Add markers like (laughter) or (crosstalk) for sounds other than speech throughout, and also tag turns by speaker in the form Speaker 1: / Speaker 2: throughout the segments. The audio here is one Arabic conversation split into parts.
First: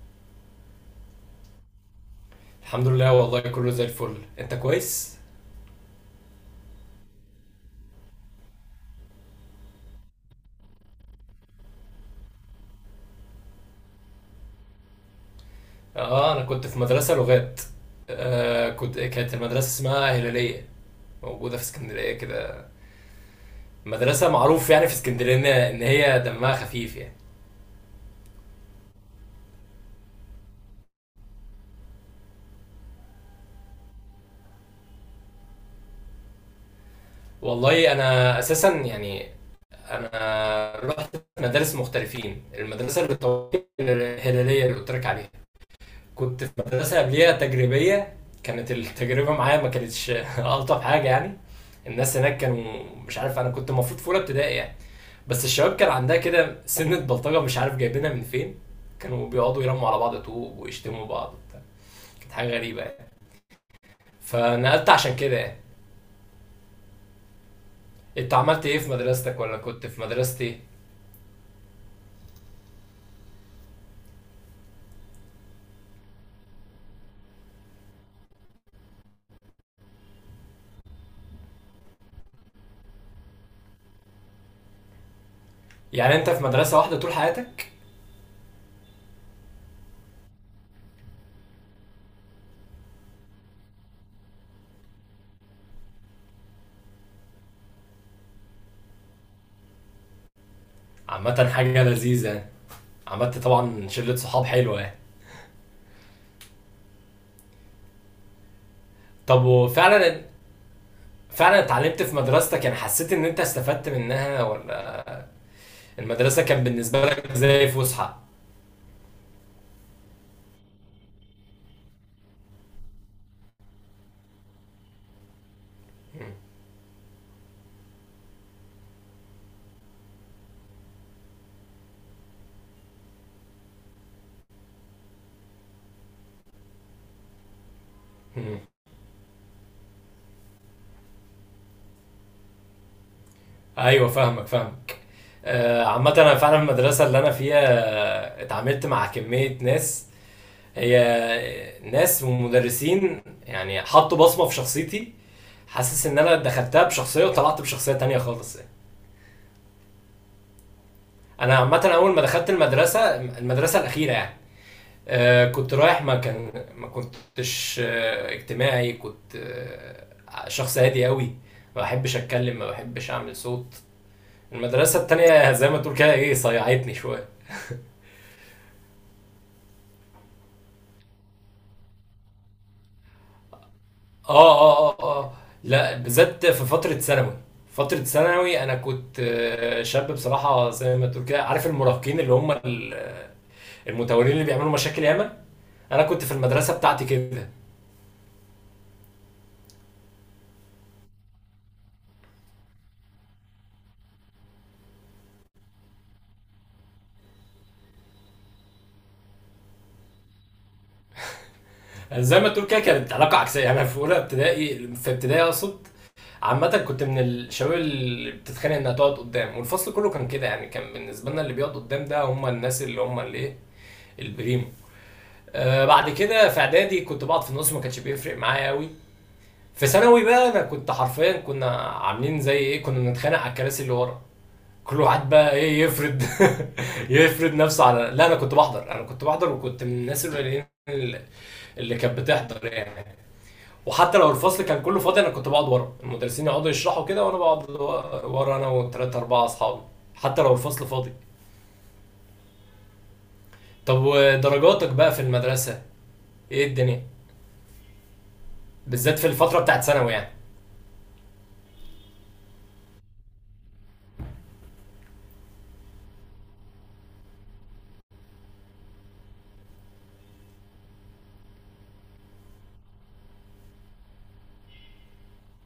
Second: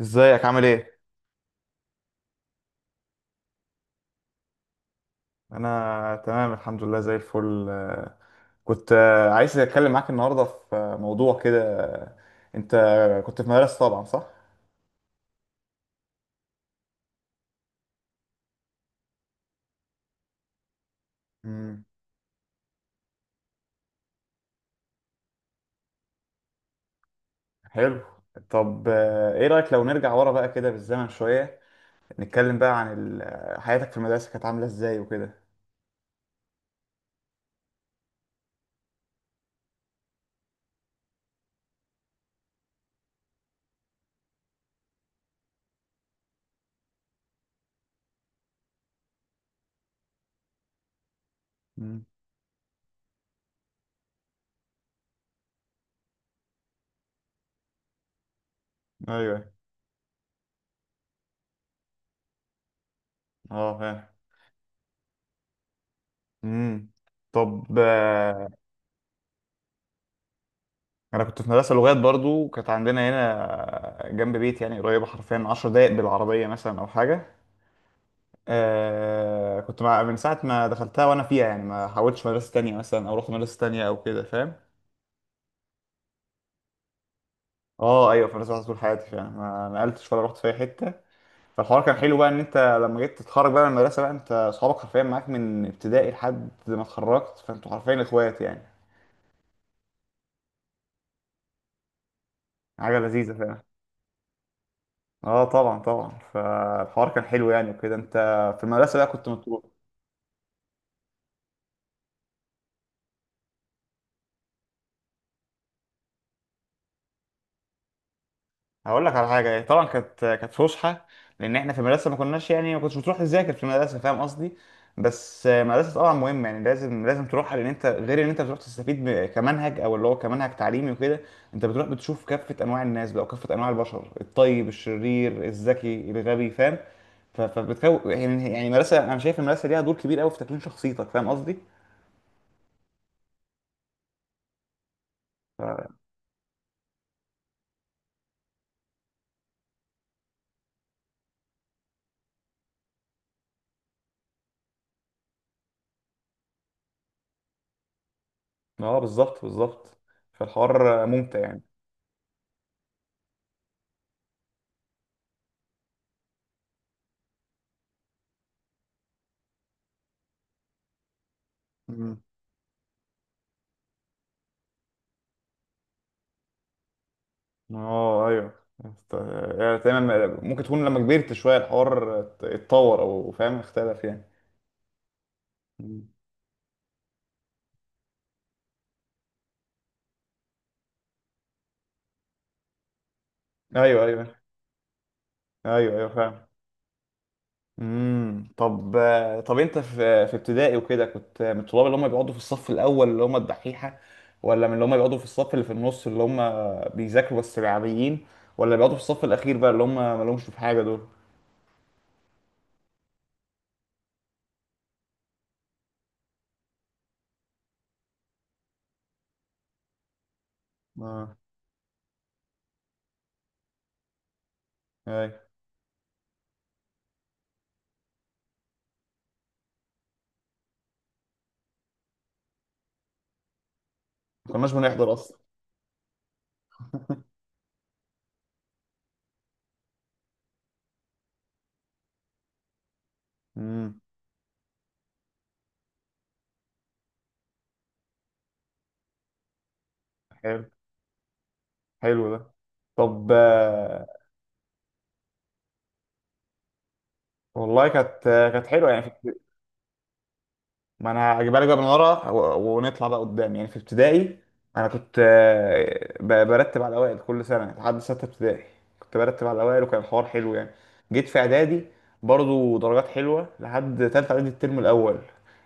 Speaker 1: ازيك عامل ايه؟
Speaker 2: الحمد لله والله كله زي الفل. انت كويس؟
Speaker 1: انا تمام الحمد لله زي الفل. كنت عايز اتكلم معاك النهارده في موضوع كده انت كنت في مدرسة طبعا صح؟
Speaker 2: اه، انا كنت في مدرسة لغات. آه كنت كانت المدرسة اسمها هلالية، موجودة في
Speaker 1: امم.
Speaker 2: اسكندرية كده. مدرسة معروف يعني في اسكندرية ان هي دمها خفيف يعني.
Speaker 1: حلو. طب ايه رأيك لو نرجع ورا بقى كده بالزمن شوية، نتكلم بقى عن حياتك في المدرسة كانت عاملة ازاي وكده.
Speaker 2: والله انا اساسا يعني، انا رحت مدارس مختلفين. المدرسة اللي الهلالية اللي قلت لك عليها، كنت في مدرسة قبليها تجريبية. كانت التجربة معايا ما كانتش (laughs) ألطف حاجة يعني.
Speaker 1: امم.
Speaker 2: الناس هناك كانوا، مش عارف، انا كنت المفروض في اولى ابتدائي يعني، بس الشباب كان عندها كده سنة بلطجة مش عارف جايبينها من فين. كانوا
Speaker 1: ايوه.
Speaker 2: بيقعدوا يرموا على بعض طوب ويشتموا بعض وبتاع. كانت حاجة غريبة يعني.
Speaker 1: اه فاهم.
Speaker 2: فنقلت عشان كده يعني.
Speaker 1: امم. طب
Speaker 2: انت عملت ايه في مدرستك ولا كنت في مدرستي ايه؟
Speaker 1: انا كنت في مدرسة لغات برضو، كانت عندنا هنا جنب بيتي يعني قريبة حرفيا 10 دقايق بالعربية مثلا او حاجة. كنت مع من ساعة ما دخلتها وأنا فيها، يعني ما حاولتش مدرسة تانية مثلا أو رحت مدرسة تانية أو كده فاهم.
Speaker 2: يعني انت في مدرسة واحدة طول حياتك؟
Speaker 1: اه ايوه، في مدرسة واحدة طول حياتي فعلا، ما نقلتش ولا رحت في أي حتة. فالحوار كان حلو بقى إن أنت لما جيت تتخرج بقى من المدرسة بقى أنت أصحابك حرفيا معاك من ابتدائي لحد ما اتخرجت، فأنتوا حرفيا إخوات يعني.
Speaker 2: عامة حاجة لذيذة يعني.
Speaker 1: حاجة لذيذة
Speaker 2: عملت
Speaker 1: فعلا.
Speaker 2: طبعا شلة صحاب حلوة يعني.
Speaker 1: اه طبعا طبعا، فالحوار كان حلو يعني وكده. أنت في المدرسة بقى كنت
Speaker 2: طب،
Speaker 1: مطلوب.
Speaker 2: وفعلا، فعلا اتعلمت في مدرستك؟ يعني حسيت ان انت استفدت منها، ولا المدرسة كان بالنسبة لك زي فسحة؟
Speaker 1: هقول لك على حاجه إيه، طبعا كانت فسحه، لان احنا في المدرسه ما كناش يعني ما كنتش بتروح تذاكر في المدرسه، فاهم قصدي. بس المدرسه طبعا مهمه، يعني لازم لازم تروحها، لان انت غير ان انت بتروح تستفيد كمنهج او اللي هو كمنهج تعليمي وكده. انت بتروح بتشوف كافه انواع الناس بقى وكافه انواع البشر، الطيب الشرير الذكي الغبي فاهم. ف- فبتكون يعني المدرسه، انا شايف المدرسه ليها دور كبير قوي في تكوين شخصيتك، فاهم قصدي.
Speaker 2: ايوه، فاهمك فاهمك.
Speaker 1: ف-
Speaker 2: عامة انا فعلا في المدرسة اللي انا فيها اتعاملت مع كمية ناس، هي ناس ومدرسين، يعني حطوا بصمة في شخصيتي. حاسس ان انا دخلتها بشخصية وطلعت بشخصية تانية خالص يعني.
Speaker 1: اه بالظبط بالظبط. فالحوار ممتع
Speaker 2: انا عامة اول ما دخلت المدرسة الاخيرة، يعني كنت رايح، ما كنتش اجتماعي. كنت شخص هادي قوي، ما بحبش
Speaker 1: يعني.
Speaker 2: اتكلم، ما بحبش اعمل صوت. المدرسة التانية زي ما تقول كده ايه، صيعتني شوية.
Speaker 1: اه ايوه. است- يعني تمام، ممكن تكون لما كبرت شويه الحوار ات- اتطور او فاهم اختلف يعني.
Speaker 2: اه، اه، اه، اه، لا،
Speaker 1: مم.
Speaker 2: بالذات في فترة ثانوي. فترة ثانوي انا كنت شاب بصراحة، زي ما تقول كده، عارف المراهقين اللي هم
Speaker 1: ايوه
Speaker 2: المتورين
Speaker 1: ايوه
Speaker 2: اللي بيعملوا مشاكل ياما.
Speaker 1: ايوه
Speaker 2: انا
Speaker 1: ايوه
Speaker 2: كنت في
Speaker 1: فاهم.
Speaker 2: المدرسة بتاعتي كده.
Speaker 1: امم. طب انت في ابتدائي وكده كنت من الطلاب اللي هم بيقعدوا في الصف الاول اللي هم الدحيحه، ولا من اللي هم بيقعدوا في الصف اللي في النص اللي هم بيذاكروا بس العاديين، ولا بيقعدوا في الصف الاخير بقى اللي هم مالهمش في حاجه دول.
Speaker 2: يعني زي ما تقول كده كانت علاقة عكسية. يعني انا في اولى ابتدائي، في ابتدائي اقصد، عامة كنت من الشباب اللي بتتخانق انها تقعد قدام، والفصل كله كان كده. يعني كان بالنسبة
Speaker 1: اه
Speaker 2: لنا، اللي بيقعد قدام ده هم الناس اللي هم اللي ايه، البريم.
Speaker 1: ايوه
Speaker 2: بعد كده في اعدادي كنت بقعد في النص، ما كانش بيفرق معايا قوي. في ثانوي بقى انا كنت حرفيا، كنا عاملين زي ايه، كنا بنتخانق على الكراسي اللي ورا.
Speaker 1: ما كناش
Speaker 2: كل
Speaker 1: بنحضر
Speaker 2: واحد
Speaker 1: اصلا.
Speaker 2: بقى ايه، يفرد (laughs) يفرد نفسه على... لا، انا كنت بحضر، وكنت من الناس القليلين اللي كانت بتحضر يعني.
Speaker 1: امم.
Speaker 2: وحتى لو الفصل كان كله فاضي، انا كنت بقعد ورا. المدرسين يقعدوا يشرحوا كده وانا بقعد ورا، انا وثلاثة اربعة اصحابي، حتى لو
Speaker 1: حلو.
Speaker 2: الفصل فاضي.
Speaker 1: حلو ده. طب
Speaker 2: طب، ودرجاتك بقى في المدرسة، ايه الدنيا؟
Speaker 1: والله كانت حلوه يعني، في
Speaker 2: بالذات في الفترة بتاعت ثانوي يعني.
Speaker 1: ما انا هجيبها لك بقى من ورا ونطلع بقى قدام. يعني في ابتدائي انا كنت برتب على الاوائل كل سنه يعني، لحد سته ابتدائي كنت برتب على الاوائل وكان الحوار حلو يعني. جيت في اعدادي برضو درجات حلوه لحد تالته اعدادي الترم الاول.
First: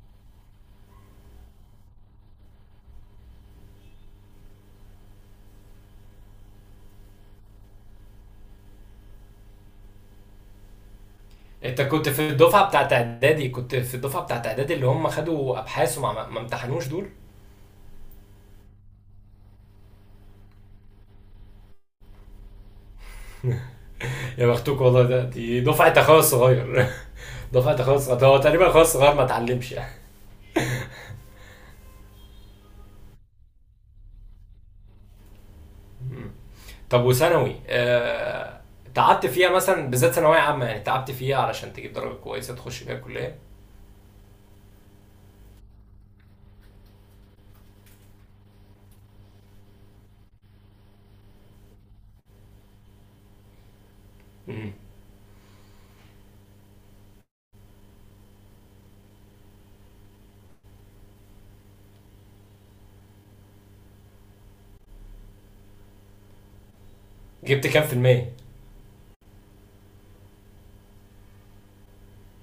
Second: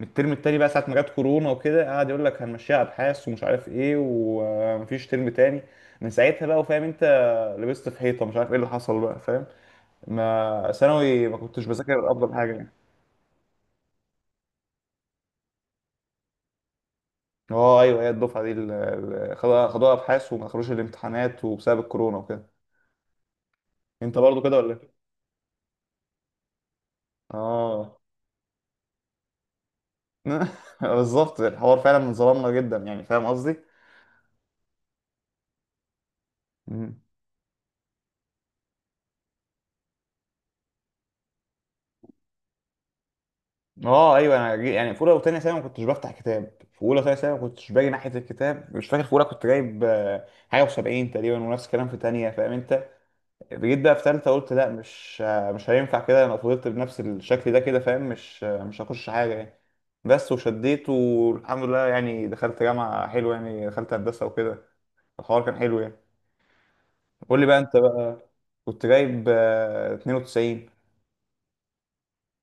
Speaker 1: من الترم التاني بقى ساعه ما جت كورونا وكده، قعد يقول لك هنمشيها ابحاث ومش عارف ايه ومفيش ترم تاني. من ساعتها بقى وفاهم انت، لبست في حيطه، مش عارف ايه اللي حصل بقى فاهم. ما ثانوي ما كنتش
Speaker 2: انت
Speaker 1: بذاكر
Speaker 2: كنت في
Speaker 1: افضل حاجه
Speaker 2: الدفعه
Speaker 1: يعني.
Speaker 2: بتاعت اعدادي، اللي هم خدوا ابحاث وما ما ما امتحنوش دول؟
Speaker 1: اه ايوه، هي الدفعه دي اللي خدوها خدوها ابحاث وما دخلوش الامتحانات وبسبب الكورونا وكده. انت برضو
Speaker 2: يا
Speaker 1: كده ولا
Speaker 2: بختوك
Speaker 1: ايه؟
Speaker 2: والله. ده دفعه اخويا الصغير. (laughs) دفعه اخويا
Speaker 1: اه.
Speaker 2: الصغير، هو تقريبا اخويا الصغير ما اتعلمش يعني.
Speaker 1: (laughs) بالظبط، الحوار فعلا ظلمنا جدا يعني، فاهم قصدي؟
Speaker 2: مم.
Speaker 1: مم.
Speaker 2: طب، وثانوي. تعبت فيها مثلا، بالذات ثانويه عامه، يعني تعبت فيها علشان تجيب درجه كويسه تخش بيها الكليه؟
Speaker 1: اه ايوه، انا يعني في اولى وثانيه ثانوي ما كنتش بفتح كتاب، في اولى وثانيه ثانوي ما كنتش باجي ناحيه الكتاب. مش فاكر، في اولى كنت جايب حاجه و70 تقريبا، ونفس الكلام في ثانيه فاهم انت. جيت بقى في تالتة قلت لا،
Speaker 2: مم.
Speaker 1: مش هينفع كده، انا فضلت بنفس الشكل ده كده فاهم، مش هخش حاجة يعني. بس وشديت والحمد لله يعني، دخلت جامعة حلوة يعني، دخلت هندسة وكده. الحوار كان حلو يعني. قول لي بقى
Speaker 2: جبت
Speaker 1: انت
Speaker 2: كام في
Speaker 1: بقى.
Speaker 2: المية؟
Speaker 1: كنت جايب 92.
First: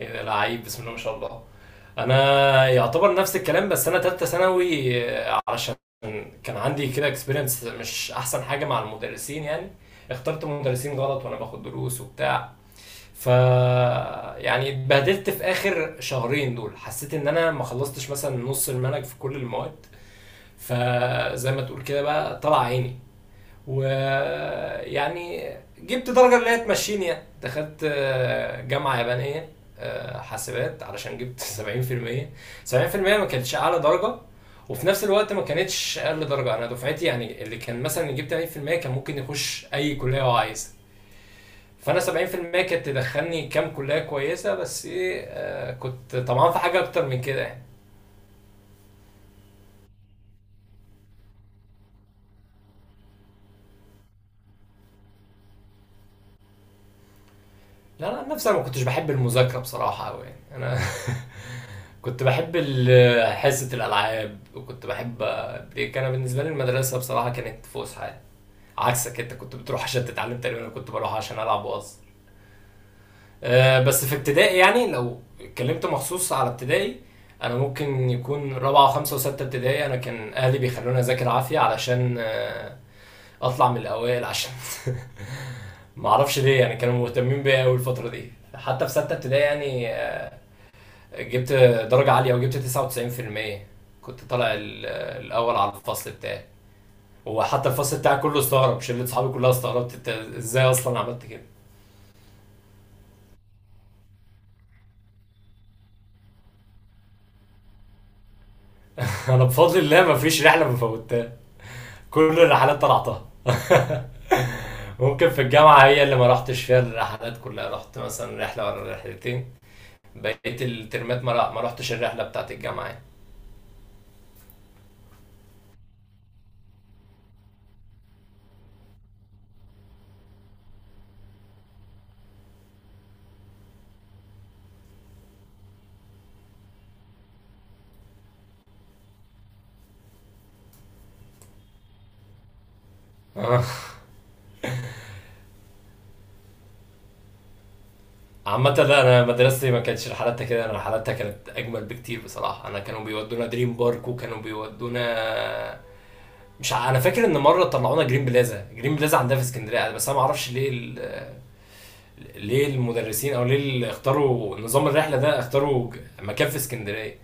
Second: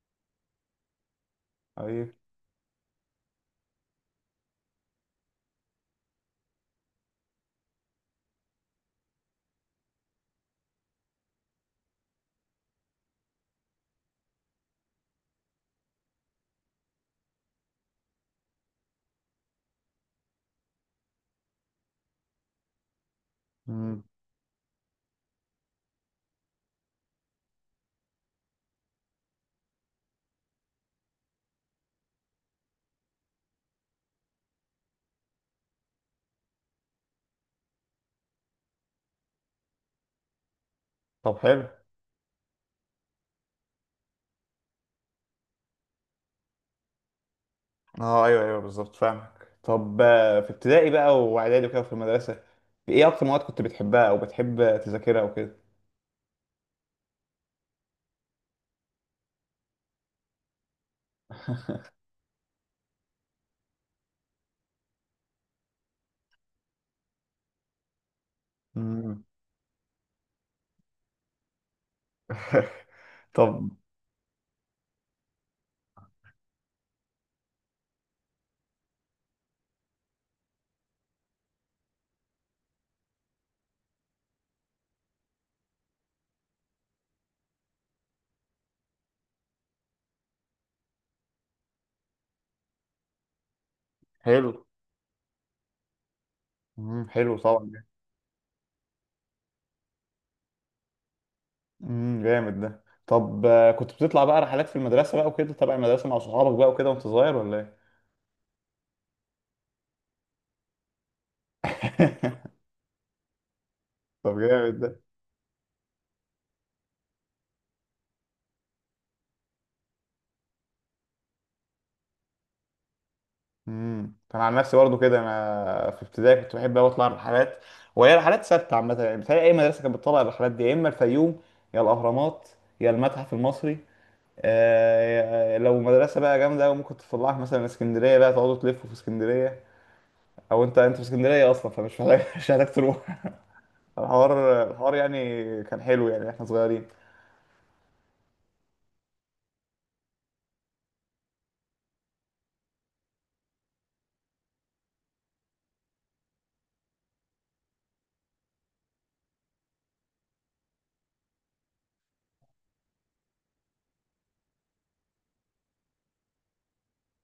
Speaker 2: ايه ده، لعيب، بسم الله ما شاء الله.
Speaker 1: ايوه.
Speaker 2: انا يعتبر نفس الكلام، بس انا تالتة ثانوي علشان كان عندي كده اكسبيرينس مش احسن حاجه مع المدرسين يعني. اخترت مدرسين غلط وانا باخد دروس وبتاع. ف يعني اتبهدلت في اخر شهرين دول، حسيت ان انا ما خلصتش مثلا نص المنهج في كل المواد. فزي ما تقول كده بقى طلع عيني
Speaker 1: مم.
Speaker 2: ويعني، جبت درجة اللي هي تمشيني، يعني دخلت جامعة يابانية، حاسبات، علشان جبت (laughs) 70%. ما كانتش أعلى درجة، وفي نفس الوقت ما كانتش أقل درجة. أنا دفعتي يعني، اللي كان مثلا يجيب 80% كان ممكن يخش أي كلية هو عايزها،
Speaker 1: طب حلو.
Speaker 2: فأنا 70% كانت تدخلني كام كلية كويسة، بس إيه، كنت طمعان في حاجة أكتر من كده يعني.
Speaker 1: اه ايوه ايوه بالظبط فاهمك. طب في ابتدائي بقى واعدادي وكده في المدرسة، ايه اكتر مواد كنت بتحبها او بتحب تذاكرها وكده.
Speaker 2: لا، أنا نفسي، ما كنتش بحب المذاكرة بصراحة أوي، يعني أنا (laughs) كنت بحب حصة الألعاب، وكنت بحب بريك. أنا بالنسبة لي المدرسة بصراحة كانت فسحة. عكسك،
Speaker 1: مم.
Speaker 2: أنت كنت بتروح عشان تتعلم، تقريبا أنا كنت بروح عشان ألعب وأهزر.
Speaker 1: (laughs) طب
Speaker 2: بس في ابتدائي يعني، لو اتكلمت مخصوص على ابتدائي، أنا ممكن يكون رابعة وخمسة وستة ابتدائي، أنا كان أهلي بيخلوني أذاكر عافية علشان أطلع من الأوائل، عشان (laughs) معرفش ليه، يعني كانوا مهتمين بيا أوي الفترة دي. حتى في ستة ابتدائي يعني جبت درجة عالية، وجبت 99%. كنت
Speaker 1: حلو.
Speaker 2: طالع الأول على الفصل بتاعي.
Speaker 1: مم. حلو
Speaker 2: وحتى
Speaker 1: طبعا.
Speaker 2: الفصل بتاعي كله استغرب، شلة صحابي كلها استغربت، انت ازاي اصلا عملت كده.
Speaker 1: جامد ده. طب كنت بتطلع بقى رحلات في المدرسة بقى وكده تبع المدرسة مع صحابك بقى وكده وانت صغير ولا ايه؟
Speaker 2: (laughs) انا بفضل الله ما فيش رحلة ما فوتها، كل
Speaker 1: (laughs)
Speaker 2: الرحلات طلعتها. (laughs)
Speaker 1: طب جامد ده.
Speaker 2: ممكن في الجامعة هي اللي ما رحتش فيها الرحلات كلها، رحت مثلا رحلة ولا رحلتين، بقيت الترمات ما رحتش الرحلة بتاعت الجامعة يعني.
Speaker 1: امم، انا عن نفسي برضه كده، انا في ابتدائي كنت بحب قوي اطلع رحلات، وهي رحلات ثابته عامه يعني، بتهيألي اي مدرسه كانت بتطلع الرحلات دي، يا اما الفيوم يا الاهرامات يا المتحف المصري. آه لو مدرسه بقى جامده ممكن تطلعك مثلا اسكندريه، بقى تقعدوا تلفوا في اسكندريه. او انت في اسكندريه اصلا فمش محتاج، (laughs) مش محتاج تروح.
Speaker 2: (laughs)
Speaker 1: الحوار يعني كان حلو يعني، احنا صغيرين.
Speaker 2: عامة لا، انا مدرستي ما كانتش رحلاتها كده، انا رحلاتها كانت اجمل بكتير بصراحة. انا كانوا بيودونا دريم بارك، وكانوا بيودونا مش ع... انا فاكر ان مرة طلعونا جرين بلازا. جرين بلازا عندها في اسكندرية، بس انا ما اعرفش ليه ليه المدرسين، او ليه اللي اختاروا نظام الرحلة ده اختاروا مكان في اسكندرية.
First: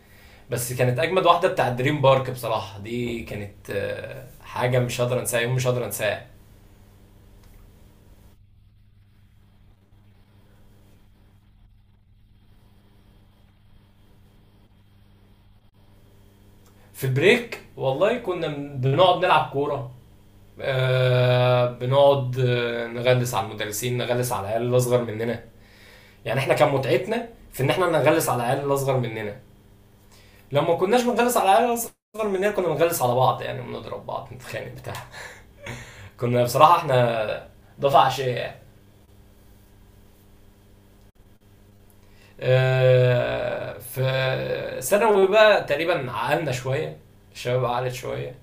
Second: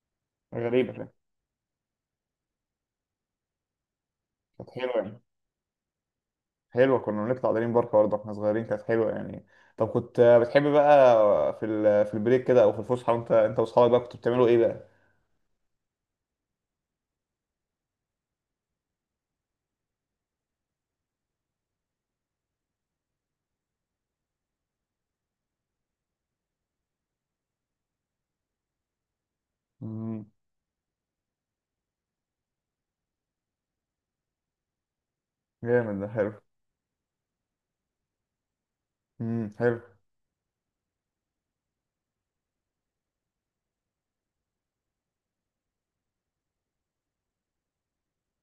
Speaker 2: بس
Speaker 1: غريبة
Speaker 2: كانت
Speaker 1: كده.
Speaker 2: اجمد واحدة بتاع دريم بارك بصراحة، دي كانت
Speaker 1: كانت
Speaker 2: حاجة
Speaker 1: حلوة
Speaker 2: مش هقدر
Speaker 1: يعني.
Speaker 2: انساها، يوم مش هقدر انساه.
Speaker 1: حلوة، كنا بنطلع دريم بارك برضه واحنا صغيرين، كانت حلوة يعني. طب كنت بتحب بقى في في البريك كده او في الفسحة، وانت انت واصحابك بقى كنتوا بتعملوا ايه بقى؟
Speaker 2: في البريك والله كنا بنقعد نلعب كورة، بنقعد نغلس على المدرسين، نغلس على العيال الاصغر مننا. يعني احنا كان متعتنا في ان احنا نغلس على العيال الاصغر مننا.
Speaker 1: امم
Speaker 2: لما كناش بنغلس على العيال الاصغر مننا، كنا بنغلس على بعض، يعني بنضرب بعض نتخانق بتاع.
Speaker 1: جامد ده
Speaker 2: (applause)
Speaker 1: حلو.
Speaker 2: كنا بصراحه احنا دفعه عشيه يعني.
Speaker 1: حلو.
Speaker 2: في ثانوي بقى تقريبا عقلنا شويه، الشباب عقلت شويه.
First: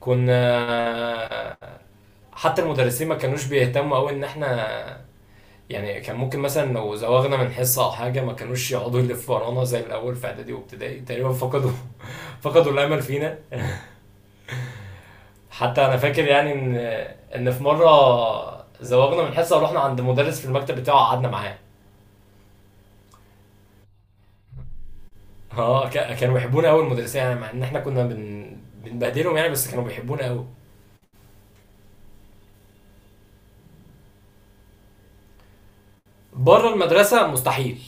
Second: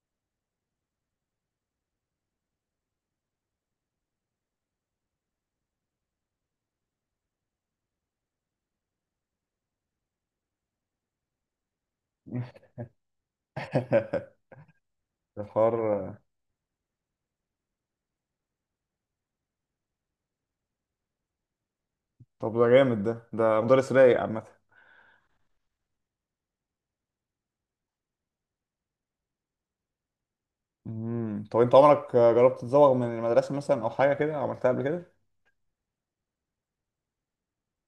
Speaker 2: كنا، حتى المدرسين ما كانوش بيهتموا قوي ان احنا، يعني كان ممكن مثلا لو زوغنا من حصة أو حاجة ما كانوش يقعدوا يلفوا ورانا زي الأول في إعدادي وابتدائي. تقريبا فقدوا (laughs)
Speaker 1: (laughs)
Speaker 2: فقدوا الأمل فينا.
Speaker 1: ده حوار.
Speaker 2: حتى أنا فاكر يعني إن في مرة زوغنا من حصة ورحنا عند مدرس في المكتب بتاعه، قعدنا معاه.
Speaker 1: طب ده جامد ده مدرس رايق عامة.
Speaker 2: اه، كانوا بيحبونا قوي المدرسين يعني، مع إن إحنا كنا بنبهدلهم يعني، بس كانوا بيحبونا قوي.
Speaker 1: امم، طب انت عمرك جربت تزوغ من المدرسة مثلا او حاجة كده عملتها قبل كده؟
Speaker 2: بره المدرسة مستحيل.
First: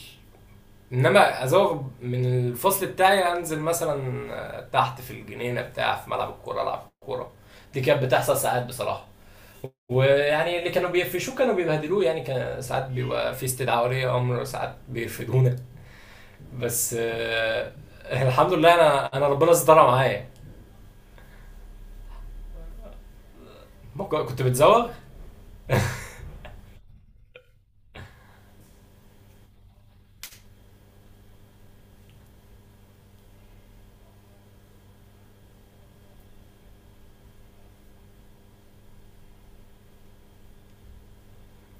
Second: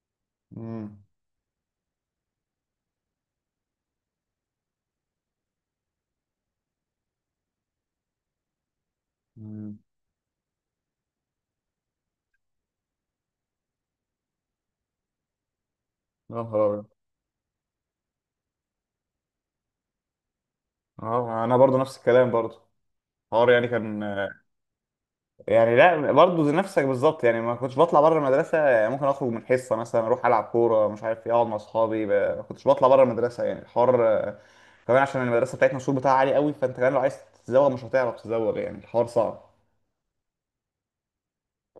Speaker 1: امم.
Speaker 2: انما ازوغ من الفصل بتاعي، انزل مثلا تحت في الجنينه بتاع، في ملعب الكوره العب كوره. دي كانت بتحصل ساعات بصراحه.
Speaker 1: امم.
Speaker 2: ويعني اللي كانوا بيقفشوه كانوا بيبهدلوه، يعني كان ساعات بيبقى في استدعاء ولي امر، ساعات بيرفدونا.
Speaker 1: يا نهار أبيض.
Speaker 2: بس الحمد لله. انا ربنا استرها معايا.
Speaker 1: اه انا برضو نفس الكلام برضو. حوار يعني كان،
Speaker 2: كنت بتزوغ.
Speaker 1: يعني لا برضه زي نفسك بالظبط يعني، ما كنتش بطلع بره المدرسه يعني، ممكن اخرج من حصه مثلا اروح العب كوره مش عارف ايه، اقعد مع اصحابي ما كنتش بطلع بره المدرسه يعني. الحوار كمان عشان المدرسه بتاعتنا السور بتاعها عالي قوي، فانت كمان لو عايز تزوغ مش هتعرف تزوغ يعني، الحوار صعب.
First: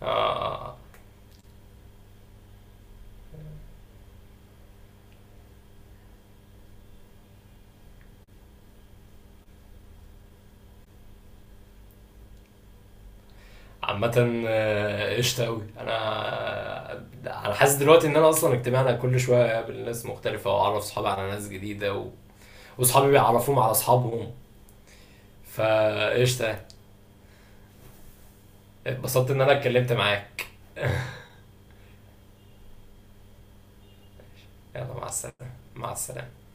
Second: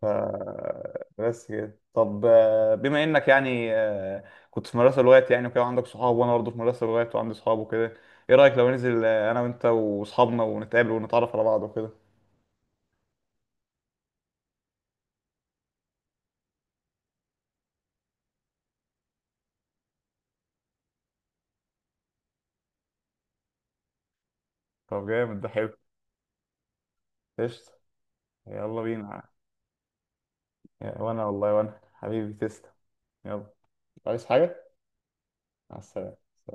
Speaker 2: آه
Speaker 1: بس كده. طب بما انك يعني كنت في مدرسه لغات يعني وكده عندك صحاب، وانا برضه في مدرسه لغات وعندي صحاب وكده، ايه رايك لو ننزل انا وانت واصحابنا ونتقابل ونتعرف على بعض وكده.
Speaker 2: عامة قشطة أوي أنا. أنا حاسس دلوقتي إن أنا أصلا اجتماعنا كل شوية، أقابل ناس مختلفة وأعرف صحابي على ناس جديدة واصحابي بيعرفوهم على اصحابهم.
Speaker 1: طب جامد ده حلو.
Speaker 2: فقشطه.
Speaker 1: قشطة. يلا بينا.
Speaker 2: اتبسطت ان انا اتكلمت معاك.
Speaker 1: يا- وانا والله وانا حبيبي تسلم. يلا، عايز حاجة؟
Speaker 2: يلا، مع السلامه
Speaker 1: مع
Speaker 2: مع
Speaker 1: السلامة.
Speaker 2: السلامه.